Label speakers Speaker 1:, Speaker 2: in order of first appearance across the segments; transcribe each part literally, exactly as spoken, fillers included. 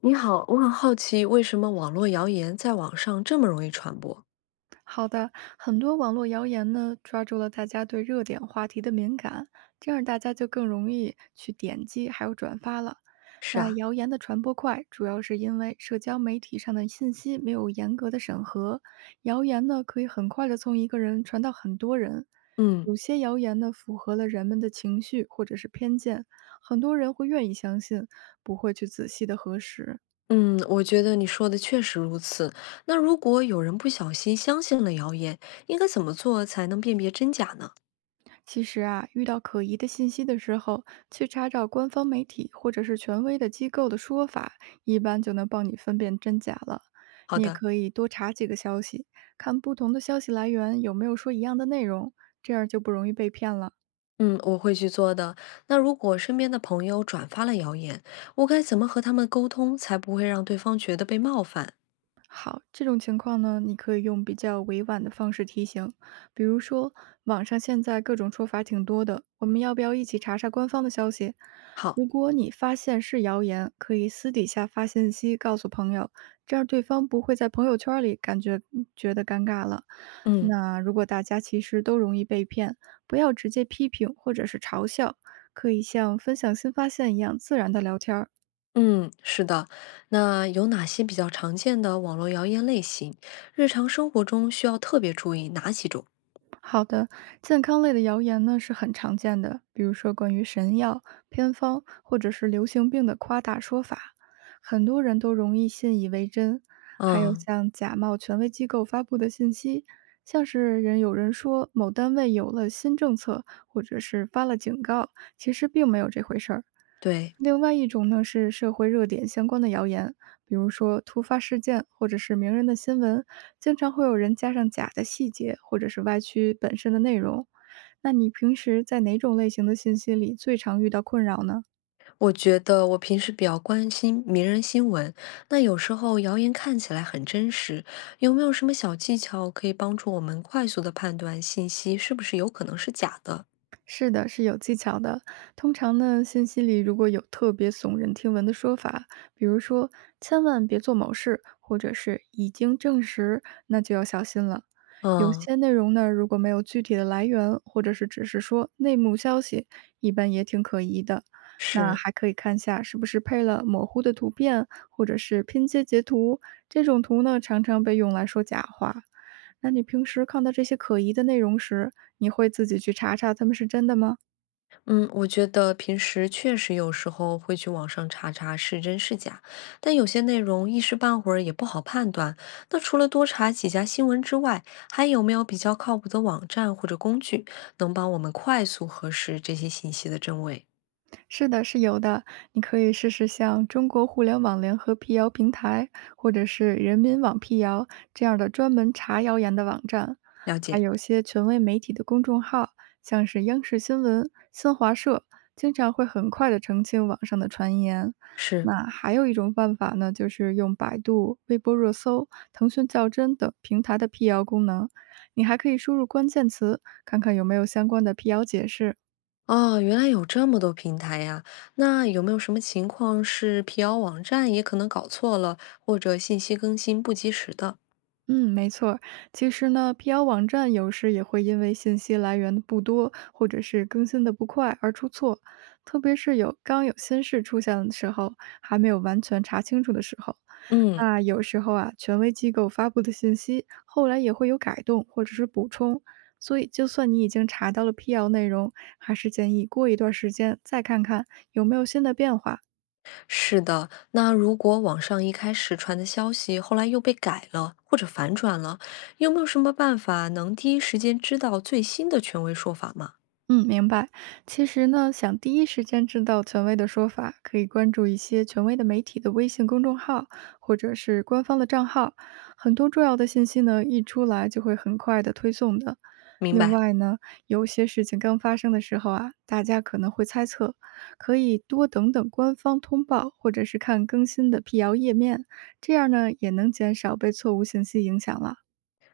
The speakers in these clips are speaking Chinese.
Speaker 1: 你好，我很好奇，为什么网络谣言在网上这么容易传播？
Speaker 2: 好的，很多网络谣言呢，抓住了大家对热点话题的敏感，这样大家就更容易去点击还有转发了。
Speaker 1: 是
Speaker 2: 那
Speaker 1: 啊，
Speaker 2: 谣言的传播快，主要是因为社交媒体上的信息没有严格的审核，谣言呢可以很快的从一个人传到很多人。
Speaker 1: 嗯
Speaker 2: 有些谣言呢符合了人们的情绪或者是偏见，很多人会愿意相信，不会去仔细的核实。
Speaker 1: 嗯，我觉得你说的确实如此。那如果有人不小心相信了谣言，应该怎么做才能辨别真假呢？
Speaker 2: 其实啊，遇到可疑的信息的时候，去查找官方媒体或者是权威的机构的说法，一般就能帮你分辨真假了。
Speaker 1: 好
Speaker 2: 你也
Speaker 1: 的，
Speaker 2: 可以多查几个消息，看不同的消息来源有没有说一样的内容，这样就不容易被骗了。
Speaker 1: 嗯，我会去做的。那如果身边的朋友转发了谣言，我该怎么和他们沟通，才不会让对方觉得被冒犯？
Speaker 2: 好，这种情况呢，你可以用比较委婉的方式提醒，比如说网上现在各种说法挺多的，我们要不要一起查查官方的消息？
Speaker 1: 好，
Speaker 2: 如果你发现是谣言，可以私底下发信息告诉朋友，这样对方不会在朋友圈里感觉觉得尴尬了。
Speaker 1: 嗯。
Speaker 2: 那如果大家其实都容易被骗，不要直接批评或者是嘲笑，可以像分享新发现一样自然的聊天儿。
Speaker 1: 嗯，是的。那有哪些比较常见的网络谣言类型？日常生活中需要特别注意哪几种？
Speaker 2: 好的，健康类的谣言呢是很常见的，比如说关于神药、偏方或者是流行病的夸大说法，很多人都容易信以为真。还有
Speaker 1: 嗯，
Speaker 2: 像假冒权威机构发布的信息，像是人有人说某单位有了新政策，或者是发了警告，其实并没有这回事儿。
Speaker 1: 对，
Speaker 2: 另外一种呢是社会热点相关的谣言，比如说突发事件或者是名人的新闻，经常会有人加上假的细节或者是歪曲本身的内容。那你平时在哪种类型的信息里最常遇到困扰呢？
Speaker 1: 我觉得我平时比较关心名人新闻，那有时候谣言看起来很真实，有没有什么小技巧可以帮助我们快速的判断信息是不是有可能是假的？
Speaker 2: 是的，是有技巧的。通常呢，信息里如果有特别耸人听闻的说法，比如说“千万别做某事”或者是“已经证实”，那就要小心了。有
Speaker 1: 嗯，
Speaker 2: 些内容呢，如果没有具体的来源，或者是只是说内幕消息，一般也挺可疑的。那
Speaker 1: 是。
Speaker 2: 还可以看下是不是配了模糊的图片，或者是拼接截图。这种图呢，常常被用来说假话。那你平时看到这些可疑的内容时，你会自己去查查他们是真的吗？
Speaker 1: 嗯，我觉得平时确实有时候会去网上查查是真是假，但有些内容一时半会儿也不好判断。那除了多查几家新闻之外，还有没有比较靠谱的网站或者工具，能帮我们快速核实这些信息的真伪？
Speaker 2: 是的，是有的。你可以试试像中国互联网联合辟谣平台，或者是人民网辟谣这样的专门查谣言的网站，
Speaker 1: 了
Speaker 2: 还
Speaker 1: 解，
Speaker 2: 有些权威媒体的公众号，像是央视新闻、新华社，经常会很快的澄清网上的传言。
Speaker 1: 是。
Speaker 2: 那还有一种办法呢，就是用百度、微博热搜、腾讯较真等平台的辟谣功能。你还可以输入关键词，看看有没有相关的辟谣解释。
Speaker 1: 哦，原来有这么多平台呀！那有没有什么情况是辟谣网站也可能搞错了，或者信息更新不及时的？
Speaker 2: 嗯，没错儿。其实呢辟谣网站有时也会因为信息来源不多，或者是更新的不快而出错，特别是有刚有新事出现的时候，还没有完全查清楚的时候。
Speaker 1: 嗯。
Speaker 2: 那有时候啊，权威机构发布的信息后来也会有改动或者是补充，所以就算你已经查到了辟谣内容，还是建议过一段时间再看看有没有新的变化。
Speaker 1: 是的，那如果网上一开始传的消息，后来又被改了或者反转了，有没有什么办法能第一时间知道最新的权威说法吗？
Speaker 2: 嗯，明白。其实呢，想第一时间知道权威的说法，可以关注一些权威的媒体的微信公众号或者是官方的账号，很多重要的信息呢，一出来就会很快的推送的。
Speaker 1: 明
Speaker 2: 另
Speaker 1: 白，
Speaker 2: 外呢，有些事情刚发生的时候啊，大家可能会猜测，可以多等等官方通报，或者是看更新的辟谣页面，这样呢，也能减少被错误信息影响了。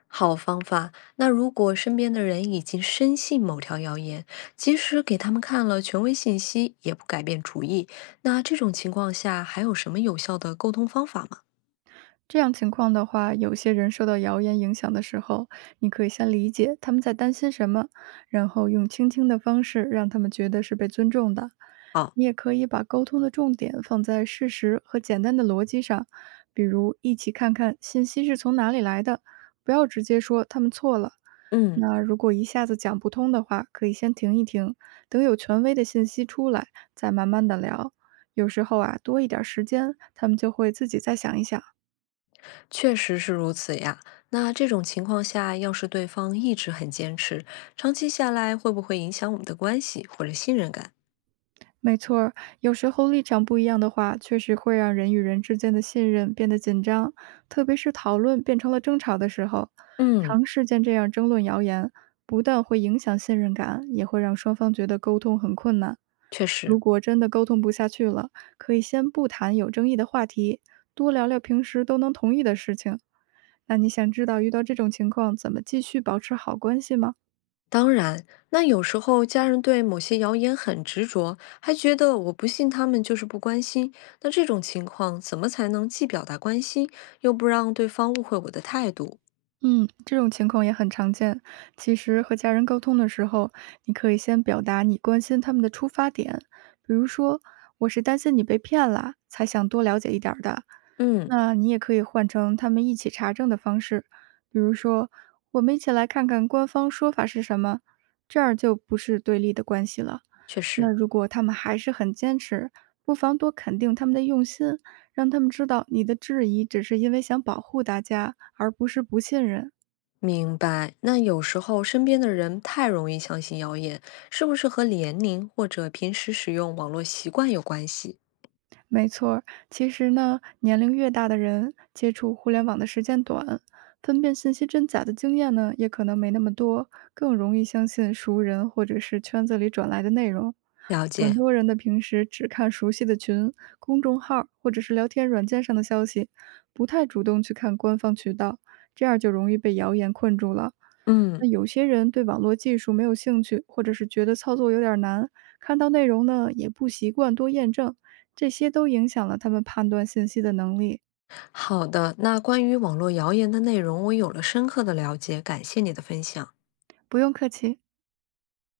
Speaker 1: 好方法。那如果身边的人已经深信某条谣言，即使给他们看了权威信息，也不改变主意，那这种情况下还有什么有效的沟通方法吗？
Speaker 2: 这样情况的话，有些人受到谣言影响的时候，你可以先理解他们在担心什么，然后用倾听的方式让他们觉得是被尊重的。
Speaker 1: 哦，
Speaker 2: 你也可以把沟通的重点放在事实和简单的逻辑上，比如一起看看信息是从哪里来的，不要直接说他们错了。
Speaker 1: 嗯。
Speaker 2: 那如果一下子讲不通的话，可以先停一停，等有权威的信息出来，再慢慢的聊。有时候啊，多一点儿时间，他们就会自己再想一想。
Speaker 1: 确实是如此呀。那这种情况下，要是对方一直很坚持，长期下来会不会影响我们的关系或者信任感？
Speaker 2: 没错儿，有时候立场不一样的话，确实会让人与人之间的信任变得紧张，特别是讨论变成了争吵的时候，
Speaker 1: 嗯，
Speaker 2: 长时间这样争论谣言，不但会影响信任感，也会让双方觉得沟通很困难。
Speaker 1: 确实。
Speaker 2: 如果真的沟通不下去了，可以先不谈有争议的话题，多聊聊平时都能同意的事情。那你想知道遇到这种情况怎么继续保持好关系吗？
Speaker 1: 当然，那有时候家人对某些谣言很执着，还觉得我不信他们就是不关心。那这种情况，怎么才能既表达关心，又不让对方误会我的态度？
Speaker 2: 嗯，这种情况也很常见。其实和家人沟通的时候，你可以先表达你关心他们的出发点，比如说我是担心你被骗了，才想多了解一点儿的。
Speaker 1: 嗯，
Speaker 2: 那你也可以换成他们一起查证的方式，比如说我们一起来看看官方说法是什么，这样就不是对立的关系了。
Speaker 1: 确
Speaker 2: 那
Speaker 1: 实。
Speaker 2: 如果他们还是很坚持，不妨多肯定他们的用心，让他们知道你的质疑只是因为想保护大家，而不是不信任。
Speaker 1: 明白。那有时候身边的人太容易相信谣言，是不是和年龄或者平时使用网络习惯有关系？
Speaker 2: 没错儿，其实呢，年龄越大的人，接触互联网的时间短，分辨信息真假的经验呢，也可能没那么多，更容易相信熟人或者是圈子里转来的内容。
Speaker 1: 了
Speaker 2: 很
Speaker 1: 解。
Speaker 2: 多人的平时只看熟悉的群、公众号儿或者是聊天软件上的消息，不太主动去看官方渠道，这样就容易被谣言困住了。
Speaker 1: 嗯，
Speaker 2: 那有些人对网络技术没有兴趣，或者是觉得操作有点儿难，看到内容呢也不习惯多验证，这些都影响了他们判断信息的能力。
Speaker 1: 好的。那关于网络谣言的内容，我有了深刻的了解，感谢你的分享。
Speaker 2: 不用客气。